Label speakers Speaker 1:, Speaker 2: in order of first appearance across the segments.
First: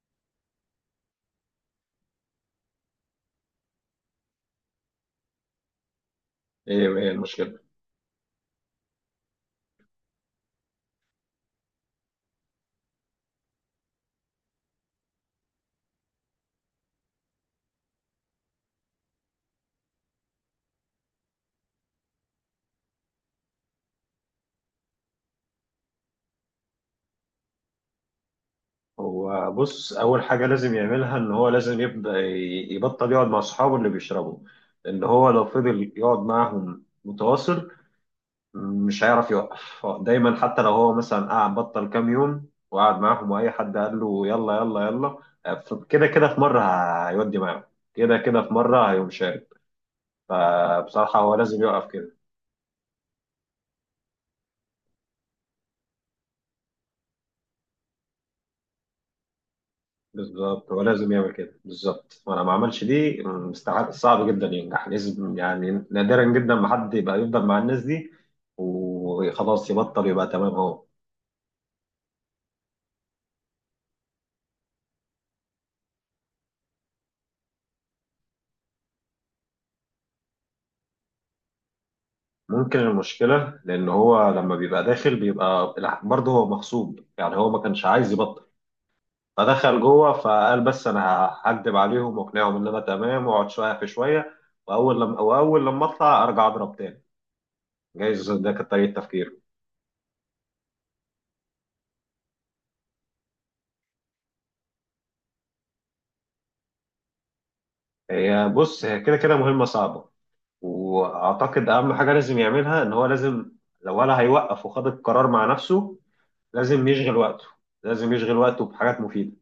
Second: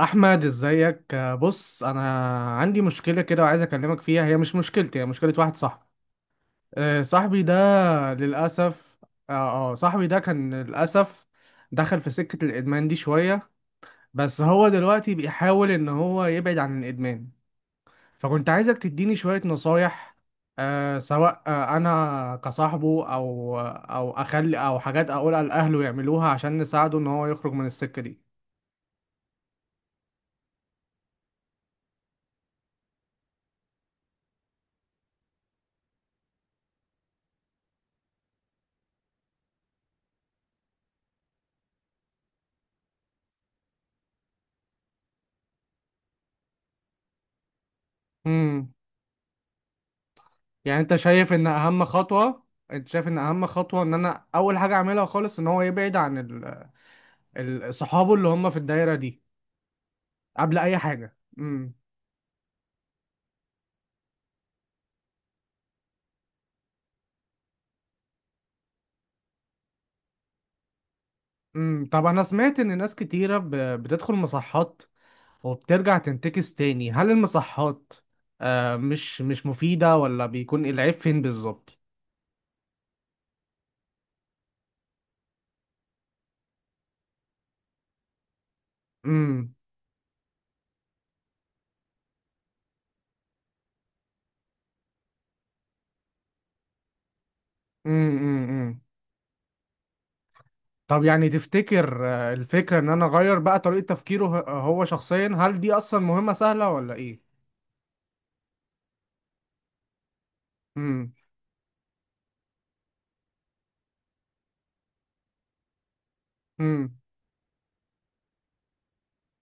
Speaker 1: احمد، ازيك؟ بص، انا عندي مشكله كده وعايز اكلمك فيها. هي مش مشكلتي، هي مشكله واحد صاحبي.
Speaker 2: ايه
Speaker 1: آه،
Speaker 2: ايه
Speaker 1: صاحبي ده
Speaker 2: المشكلة؟
Speaker 1: للاسف اه آه، صاحبي ده كان للاسف دخل في سكه الادمان دي شويه. بس هو دلوقتي بيحاول ان هو يبعد عن الادمان، فكنت عايزك تديني شويه نصايح، سواء انا كصاحبه او او اخلي او حاجات اقولها لاهله يعملوها عشان نساعده ان هو يخرج من السكه
Speaker 2: هو بص، أول حاجة لازم يعملها إن هو لازم يبدأ يبطل يقعد مع أصحابه اللي بيشربوا. إن هو لو فضل يقعد معاهم متواصل مش هيعرف يوقف. هو دايما حتى لو هو مثلا قعد بطل كام يوم وقعد معاهم وأي حد قال له يلا يلا يلا كده كده في مرة هيودي معاهم. كده
Speaker 1: دي.
Speaker 2: كده في مرة هيقوم شارب.
Speaker 1: يعني،
Speaker 2: فبصراحة هو لازم يوقف كده.
Speaker 1: انت شايف ان اهم خطوة ان انا اول حاجة اعملها خالص ان هو يبعد عن صحابه اللي هم في الدايرة دي قبل
Speaker 2: بالظبط
Speaker 1: اي
Speaker 2: هو لازم
Speaker 1: حاجة؟
Speaker 2: يعمل كده بالظبط، وانا ما عملش دي مستحيل، صعب جدا ينجح. لازم يعني نادرا جدا ما حد يبقى يفضل مع الناس دي وخلاص يبطل يبقى تمام. هو
Speaker 1: طب، انا سمعت ان ناس كتيرة بتدخل مصحات وبترجع تنتكس تاني. هل المصحات مش مفيدة، ولا بيكون العيب فين بالظبط؟
Speaker 2: ممكن المشكله لان هو لما بيبقى داخل بيبقى برضه هو مغصوب، يعني هو ما كانش عايز يبطل،
Speaker 1: امم
Speaker 2: فدخل جوه فقال بس انا هكدب عليهم واقنعهم ان انا تمام واقعد شويه في شويه، واول لما اطلع ارجع اضرب تاني. جايز ده كانت
Speaker 1: أمم.
Speaker 2: طريقه تفكيره.
Speaker 1: طب، يعني تفتكر الفكرة ان انا اغير بقى طريقة تفكيره، هو، هو شخصيا؟ هل دي اصلا مهمة سهلة ولا ايه؟
Speaker 2: هي كده كده مهمه صعبه.
Speaker 1: امم.
Speaker 2: واعتقد اهم حاجه لازم يعملها ان هو لازم، لو ولا هيوقف وخد القرار مع نفسه، لازم
Speaker 1: امم.
Speaker 2: يشغل وقته. لازم يشغل وقته بحاجات مفيده،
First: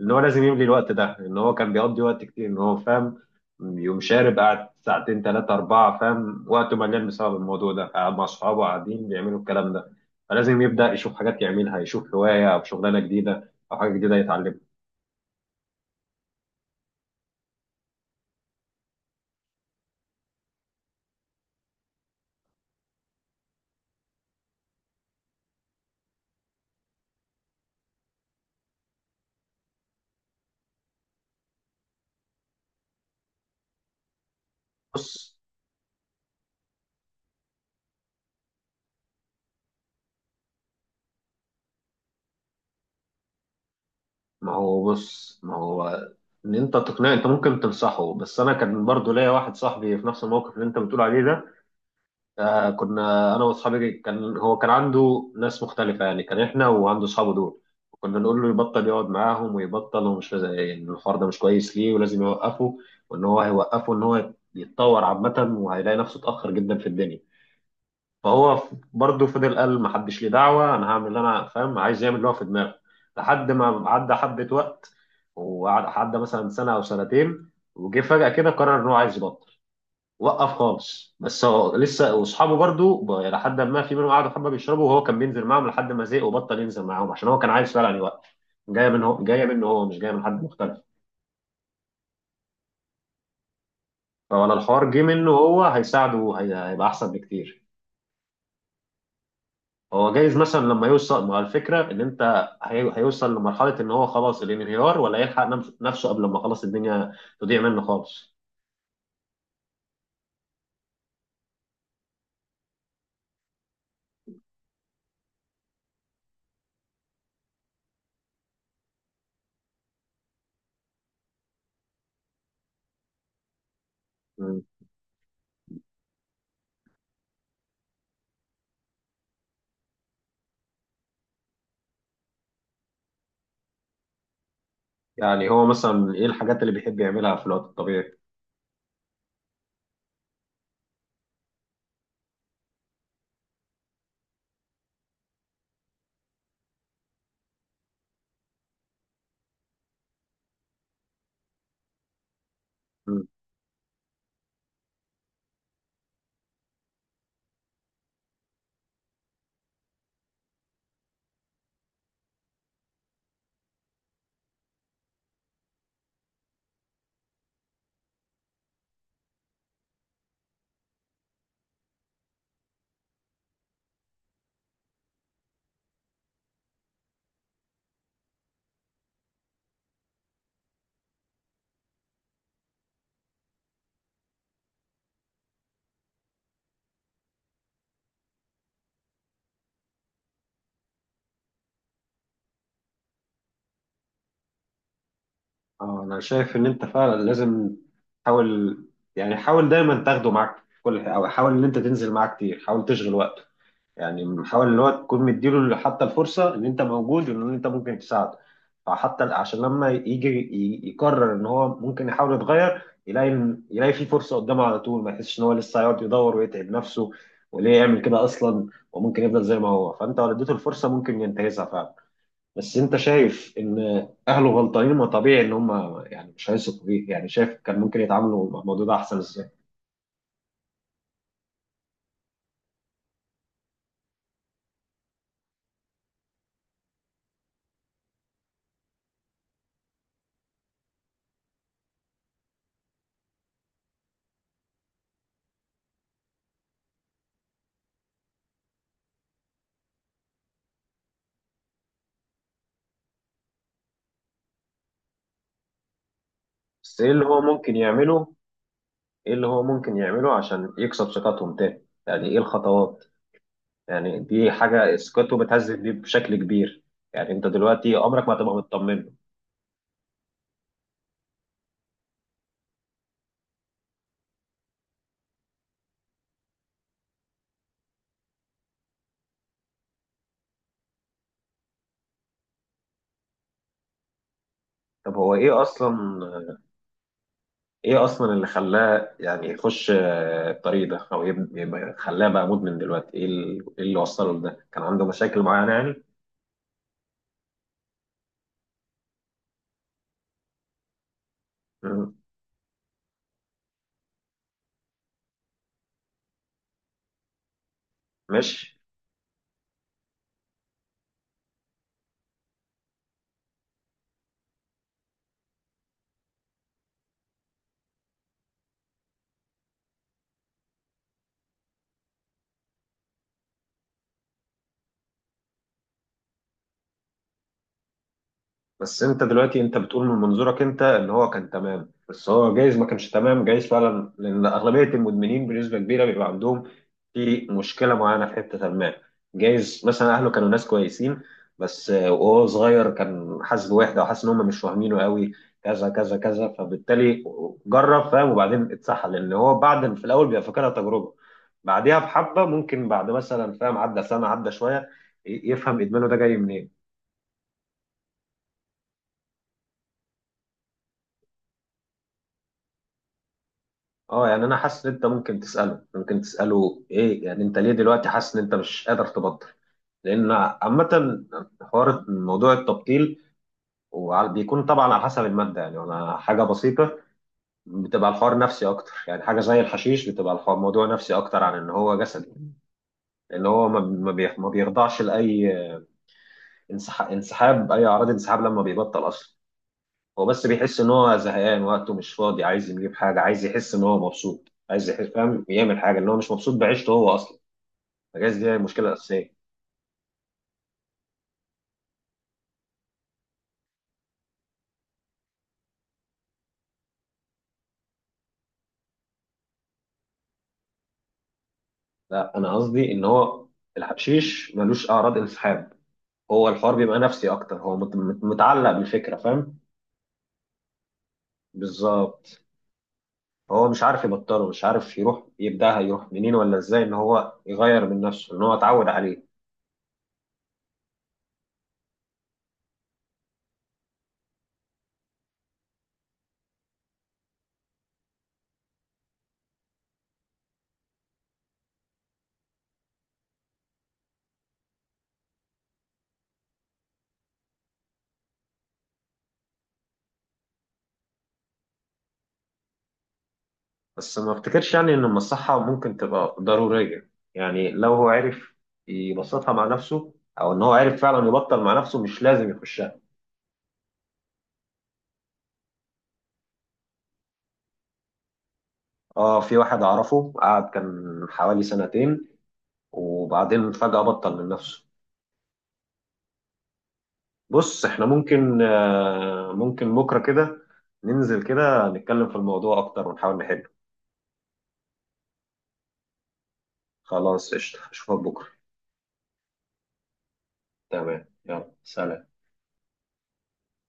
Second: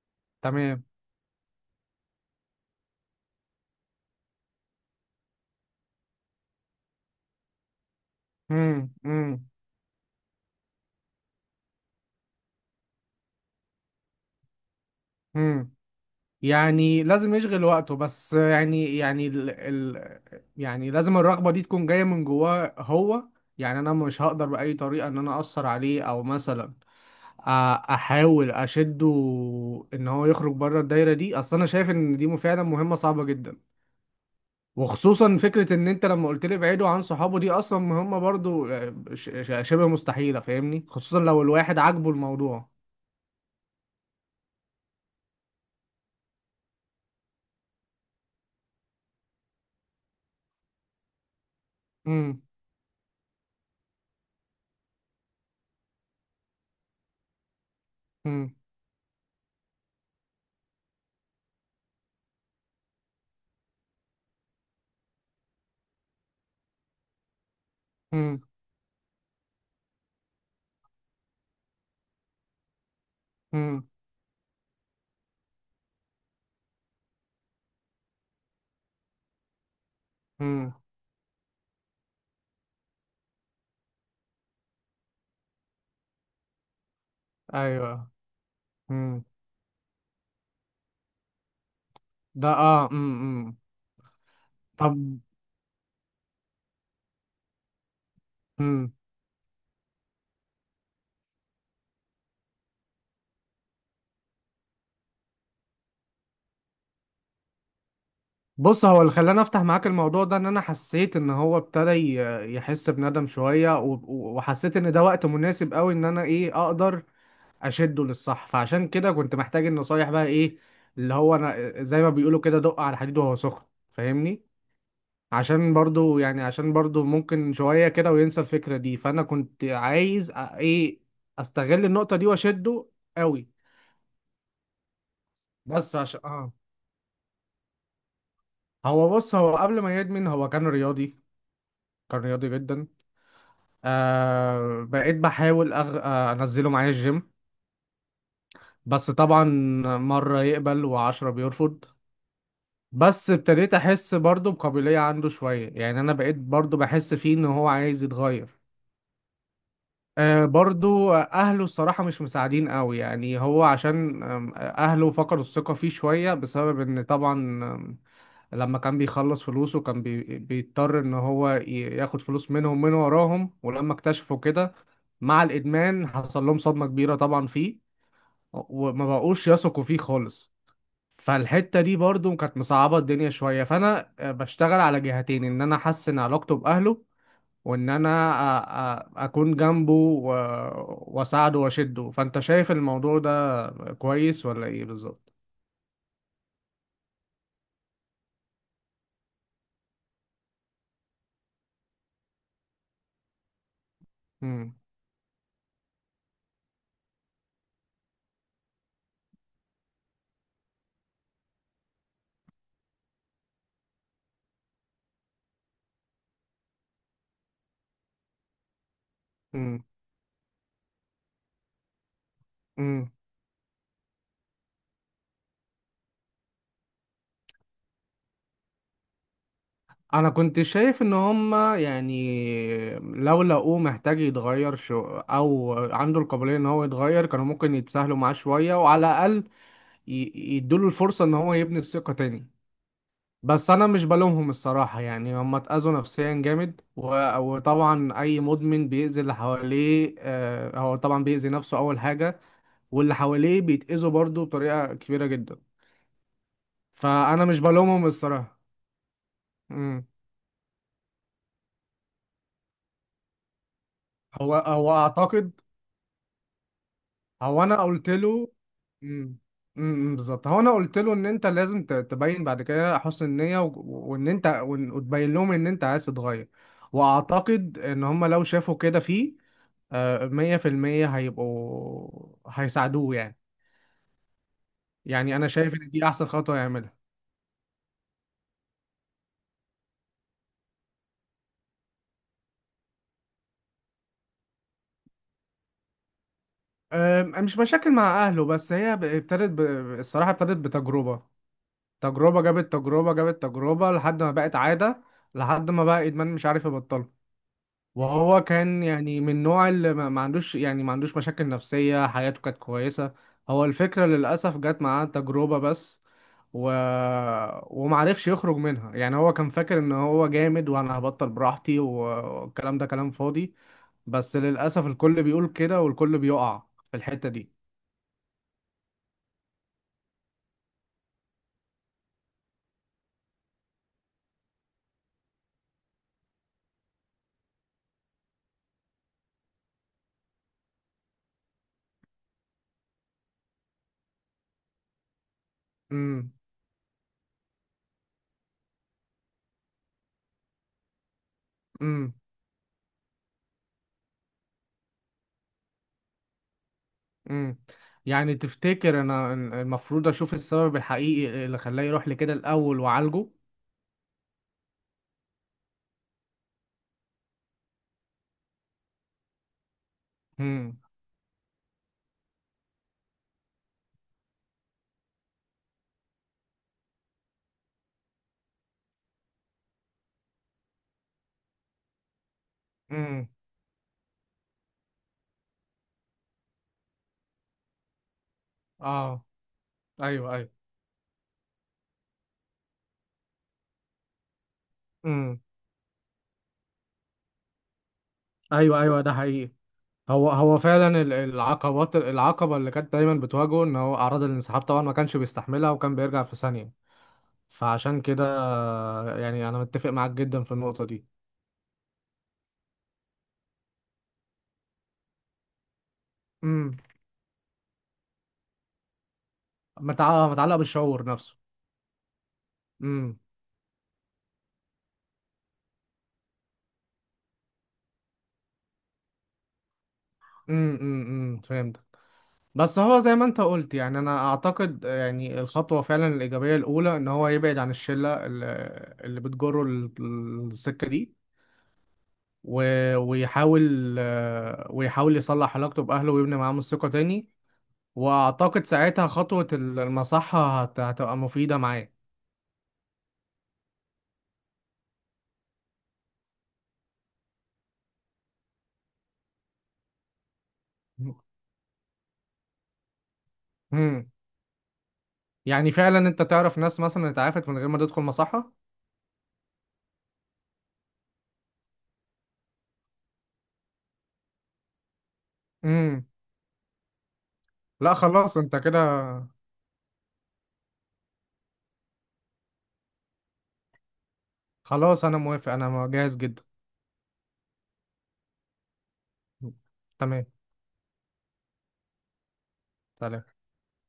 Speaker 2: ان هو لازم يملي
Speaker 1: تمام.
Speaker 2: الوقت ده. ان هو كان بيقضي وقت كتير ان هو فاهم، يوم شارب قعد ساعتين ثلاثه اربعه، فاهم، وقته مليان بسبب الموضوع ده، قاعد مع اصحابه
Speaker 1: امم
Speaker 2: قاعدين بيعملوا
Speaker 1: امم
Speaker 2: الكلام ده. فلازم يبدا يشوف حاجات يعملها، يشوف هوايه او شغلانه جديده او حاجه جديده يتعلمها.
Speaker 1: امم يعني لازم يشغل وقته، بس يعني لازم الرغبة دي تكون جاية من جواه هو. يعني انا مش هقدر بأي طريقة ان انا اثر عليه، او مثلا أ- احاول اشده ان هو يخرج بره الدايرة دي. اصل انا شايف ان دي فعلا مهمة صعبة جدا،
Speaker 2: بص
Speaker 1: وخصوصا فكرة ان انت لما قلت لي ابعدوا عن صحابه دي، اصلا مهمة برضو، شبه مستحيلة، فاهمني، خصوصا لو الواحد عاجبه الموضوع.
Speaker 2: ما هو بص ما هو ان انت تقنعه، انت ممكن تنصحه. بس انا كان برضو ليا واحد صاحبي في نفس الموقف اللي انت بتقول عليه ده.
Speaker 1: امم.
Speaker 2: كنا انا واصحابي كان هو كان عنده ناس مختلفه، يعني كان احنا وعنده اصحابه دول. كنا نقول له
Speaker 1: امم.
Speaker 2: يبطل يقعد معاهم ويبطل ان الحوار ده مش كويس ليه ولازم يوقفه، وان هو هيوقفه ان هو يتطور عامه وهيلاقي نفسه اتاخر جدا في الدنيا.
Speaker 1: امم.
Speaker 2: فهو برضه فضل قال ما حدش ليه دعوه، انا هعمل اللي انا فاهم، عايز يعمل اللي هو في دماغه. لحد
Speaker 1: امم،
Speaker 2: ما عدى حبه وقت، وعدى مثلا سنه او سنتين، وجه فجاه كده قرر ان هو عايز يبطل. وقف
Speaker 1: امم،
Speaker 2: خالص. بس هو لسه واصحابه برضه لحد ما في منهم قعدوا حبه بيشربوا، وهو كان بينزل معاهم لحد ما زهق وبطل ينزل معاهم، عشان هو كان عايز فعلا
Speaker 1: ايوه.
Speaker 2: يوقف. جايه منه،
Speaker 1: امم،
Speaker 2: جايه منه، هو مش جايه من حد مختلف.
Speaker 1: ده اه. امم،
Speaker 2: فولا الحوار
Speaker 1: طب.
Speaker 2: جه منه هو هيساعده، هيبقى احسن بكتير.
Speaker 1: امم
Speaker 2: هو جايز مثلا لما يوصل مع الفكره ان انت هيوصل لمرحله ان هو خلاص الانهيار، ولا يلحق نفسه قبل ما خلاص الدنيا تضيع منه خالص.
Speaker 1: بص، هو اللي خلاني افتح معاك الموضوع ده، ان انا حسيت ان هو ابتدى يحس بندم شويه، وحسيت ان ده وقت مناسب قوي ان انا اقدر اشده للصح. فعشان كده كنت محتاج النصايح، بقى ايه، اللي هو انا زي ما بيقولوا كده، دق على الحديد وهو سخن، فاهمني.
Speaker 2: مم.
Speaker 1: عشان برضو ممكن شويه كده وينسى الفكره دي، فانا كنت عايز أ- ايه استغل النقطه دي واشده قوي.
Speaker 2: يعني هو
Speaker 1: بس
Speaker 2: مثلا
Speaker 1: عشان
Speaker 2: ايه
Speaker 1: اه
Speaker 2: الحاجات اللي بيحب يعملها في الوقت الطبيعي؟
Speaker 1: هو، بص، هو قبل ما يدمن هو كان رياضي، كان رياضي جدا. بقيت بحاول أغ... آه انزله معايا الجيم، بس طبعا مرة يقبل و10 بيرفض.
Speaker 2: مم.
Speaker 1: بس ابتديت احس برضو بقابلية عنده شوية، يعني انا بقيت برضو بحس فيه ان هو عايز يتغير. برضو اهله الصراحة مش مساعدين قوي، يعني هو عشان اهله فقدوا الثقة فيه شوية بسبب ان طبعا لما كان بيخلص فلوسه كان بيضطر ان هو ياخد فلوس منهم من وراهم، ولما اكتشفوا كده مع الادمان حصل لهم صدمة كبيرة طبعا فيه، وما بقوش يثقوا فيه خالص. فالحتة دي برضو كانت مصعبة الدنيا شوية، فانا بشتغل على جهتين، ان انا احسن علاقته باهله، وان انا اكون جنبه واساعده واشده. فانت شايف الموضوع ده كويس ولا ايه بالظبط؟
Speaker 2: اه، انا شايف ان انت فعلا لازم تحاول. يعني حاول دايما تاخده معاك في كل حاجه، او حاول ان انت تنزل معاه كتير، حاول تشغل وقته. يعني بنحاول اللي هو تكون مديله حتى الفرصة إن أنت موجود وإن أنت ممكن تساعده. فحتى عشان لما يجي يقرر إن هو ممكن يحاول يتغير يلاقي يلاقي في فرصة قدامه على طول، ما يحسش إن هو لسه هيقعد يدور ويتعب نفسه، وليه يعمل كده أصلا، وممكن يفضل زي ما هو. فأنت لو اديته الفرصة ممكن ينتهزها فعلا. بس أنت
Speaker 1: امم
Speaker 2: شايف إن أهله غلطانين؟ ما طبيعي إن هم يعني مش هيثقوا فيه. يعني شايف كان ممكن يتعاملوا مع الموضوع ده أحسن إزاي؟
Speaker 1: انا كنت شايف ان هما، يعني لو لقوه محتاج يتغير شو او عنده القابليه ان هو يتغير، كانوا ممكن يتساهلوا معاه شويه، وعلى الاقل يدوله الفرصه ان هو يبني الثقه تاني. بس انا مش بلومهم الصراحه، يعني هما اتاذوا نفسيا جامد، وطبعا اي مدمن بيأذي اللي حواليه، هو طبعا بيأذي نفسه اول حاجه، واللي حواليه بيتأذوا برضه بطريقه كبيره جدا،
Speaker 2: بس إيه اللي هو
Speaker 1: فانا مش
Speaker 2: ممكن
Speaker 1: بلومهم
Speaker 2: يعمله؟
Speaker 1: الصراحه.
Speaker 2: ايه اللي هو ممكن
Speaker 1: مم.
Speaker 2: يعمله عشان يكسب ثقتهم تاني؟ يعني ايه الخطوات؟ يعني دي
Speaker 1: هو هو
Speaker 2: حاجة ثقته
Speaker 1: اعتقد
Speaker 2: بتهزز دي بشكل كبير. يعني انت
Speaker 1: هو انا
Speaker 2: دلوقتي
Speaker 1: قلت
Speaker 2: عمرك ما
Speaker 1: له.
Speaker 2: هتبقى مطمن.
Speaker 1: امم بالظبط، هو انا قلت له ان انت لازم تبين بعد كده حسن النيه، وتبين لهم ان انت عايز تتغير. واعتقد ان هم لو شافوا كده فيه، 100% هيبقوا هيساعدوه يعني.
Speaker 2: طب هو
Speaker 1: يعني انا
Speaker 2: ايه
Speaker 1: شايف ان
Speaker 2: اصلا
Speaker 1: دي احسن خطوه يعملها.
Speaker 2: ايه اصلا اللي خلاه يعني يخش الطريق ده، او يبقى خلاه بقى مدمن دلوقتي؟ ايه إيه اللي وصله لده؟ كان عنده مشاكل معينة يعني؟
Speaker 1: مش مشاكل مع اهله، بس هي الصراحه، ابتدت بتجربه.
Speaker 2: مم.
Speaker 1: تجربه جابت تجربه جابت تجربه لحد ما بقت عاده، لحد ما بقى ادمان مش عارف يبطله. وهو
Speaker 2: ماشي.
Speaker 1: كان، يعني، من نوع اللي ما عندوش مشاكل نفسية، حياته كانت كويسة. هو الفكرة للأسف جت معاه تجربة بس، و... ومعرفش يخرج منها. يعني هو كان فاكر ان هو جامد وانا هبطل براحتي، والكلام ده كلام فاضي، بس للأسف الكل بيقول كده والكل بيقع في الحتة دي.
Speaker 2: بس انت دلوقتي انت بتقول من منظورك انت ان هو كان تمام، بس هو جايز ما كانش تمام. جايز فعلا، لان اغلبيه المدمنين بنسبه كبيره بيبقى عندهم في مشكله معينه في حته ما. جايز مثلا اهله كانوا ناس كويسين، بس وهو صغير كان حاسس بوحده، وحاسس ان هم مش فاهمينه قوي، كذا كذا
Speaker 1: امم
Speaker 2: كذا. فبالتالي جرب، فاهم، وبعدين اتسحل، لان هو بعد في الاول بيبقى فاكرها تجربه. بعديها
Speaker 1: امم
Speaker 2: بحبه، ممكن بعد مثلا فاهم عدى سنه عدى شويه يفهم ادمانه ده جاي منين.
Speaker 1: امم يعني تفتكر انا المفروض اشوف السبب الحقيقي اللي خلاه يروح لكده الأول وعالجه؟
Speaker 2: اه، يعني انا حاسس ان انت ممكن تساله ايه يعني انت ليه دلوقتي حاسس ان انت مش قادر تبطل. لان
Speaker 1: امم.
Speaker 2: عامه حوار موضوع التبطيل بيكون طبعا على حسب الماده. يعني انا حاجه بسيطه بتبقى الحوار نفسي اكتر، يعني حاجه زي الحشيش بتبقى الحوار موضوع نفسي اكتر عن ان هو جسدي.
Speaker 1: امم.
Speaker 2: لان هو ما بيخضعش لاي انسحاب، اي اعراض انسحاب لما بيبطل
Speaker 1: اه.
Speaker 2: اصلا. هو
Speaker 1: ايوه،
Speaker 2: بس
Speaker 1: ايوه.
Speaker 2: بيحس ان هو زهقان، وقته مش فاضي، عايز يجيب حاجه، عايز يحس ان هو مبسوط، عايز يحس،
Speaker 1: امم.
Speaker 2: فاهم، يعمل حاجه ان هو مش مبسوط بعيشته هو اصلا. الجهاز دي هي
Speaker 1: ايوه،
Speaker 2: المشكله
Speaker 1: ايوه، ده
Speaker 2: الاساسيه.
Speaker 1: حقيقي. هو فعلا ال- العقبات العقبه اللي كانت دايما بتواجهه ان هو اعراض الانسحاب طبعا ما كانش بيستحملها، وكان بيرجع في ثانيه، فعشان كده، يعني، انا متفق معاك جدا في النقطه دي.
Speaker 2: لا، انا قصدي ان هو الحشيش ملوش اعراض انسحاب. هو الحوار
Speaker 1: امم
Speaker 2: بيبقى نفسي اكتر. هو متعلق بالفكره، فاهم.
Speaker 1: متعلق، متعلق بالشعور نفسه.
Speaker 2: بالظبط
Speaker 1: امم
Speaker 2: هو مش عارف يبطله، مش عارف يروح يبداها يروح منين ولا ازاي ان هو يغير من نفسه ان هو اتعود عليه.
Speaker 1: امم فهمت. بس هو زي ما انت قلت، يعني انا اعتقد، يعني الخطوه فعلا الايجابيه الاولى ان هو يبعد عن الشله اللي بتجره السكه دي، ويحاول يصلح علاقته بأهله ويبني معاهم الثقة تاني، وأعتقد ساعتها خطوة المصحة هتبقى مفيدة معاه.
Speaker 2: بس ما افتكرش يعني ان المصحه ممكن تبقى ضروريه، يعني لو هو عرف يبسطها مع نفسه، او ان هو عرف فعلا يبطل مع نفسه مش لازم يخشها.
Speaker 1: مم. يعني فعلا أنت تعرف ناس مثلا اتعافت من غير ما تدخل مصحة؟
Speaker 2: اه، في واحد اعرفه قعد كان حوالي سنتين، وبعدين فجأة بطل من نفسه.
Speaker 1: مم.
Speaker 2: بص
Speaker 1: لا،
Speaker 2: احنا
Speaker 1: خلاص، أنت
Speaker 2: ممكن،
Speaker 1: كده.
Speaker 2: ممكن بكرة كده ننزل كده نتكلم في الموضوع أكتر ونحاول نحله.
Speaker 1: خلاص، أنا موافق، أنا جاهز جدا.
Speaker 2: خلاص قشطة، أشوفك بكرة.
Speaker 1: تمام.
Speaker 2: تمام يلا سلام.
Speaker 1: سلام.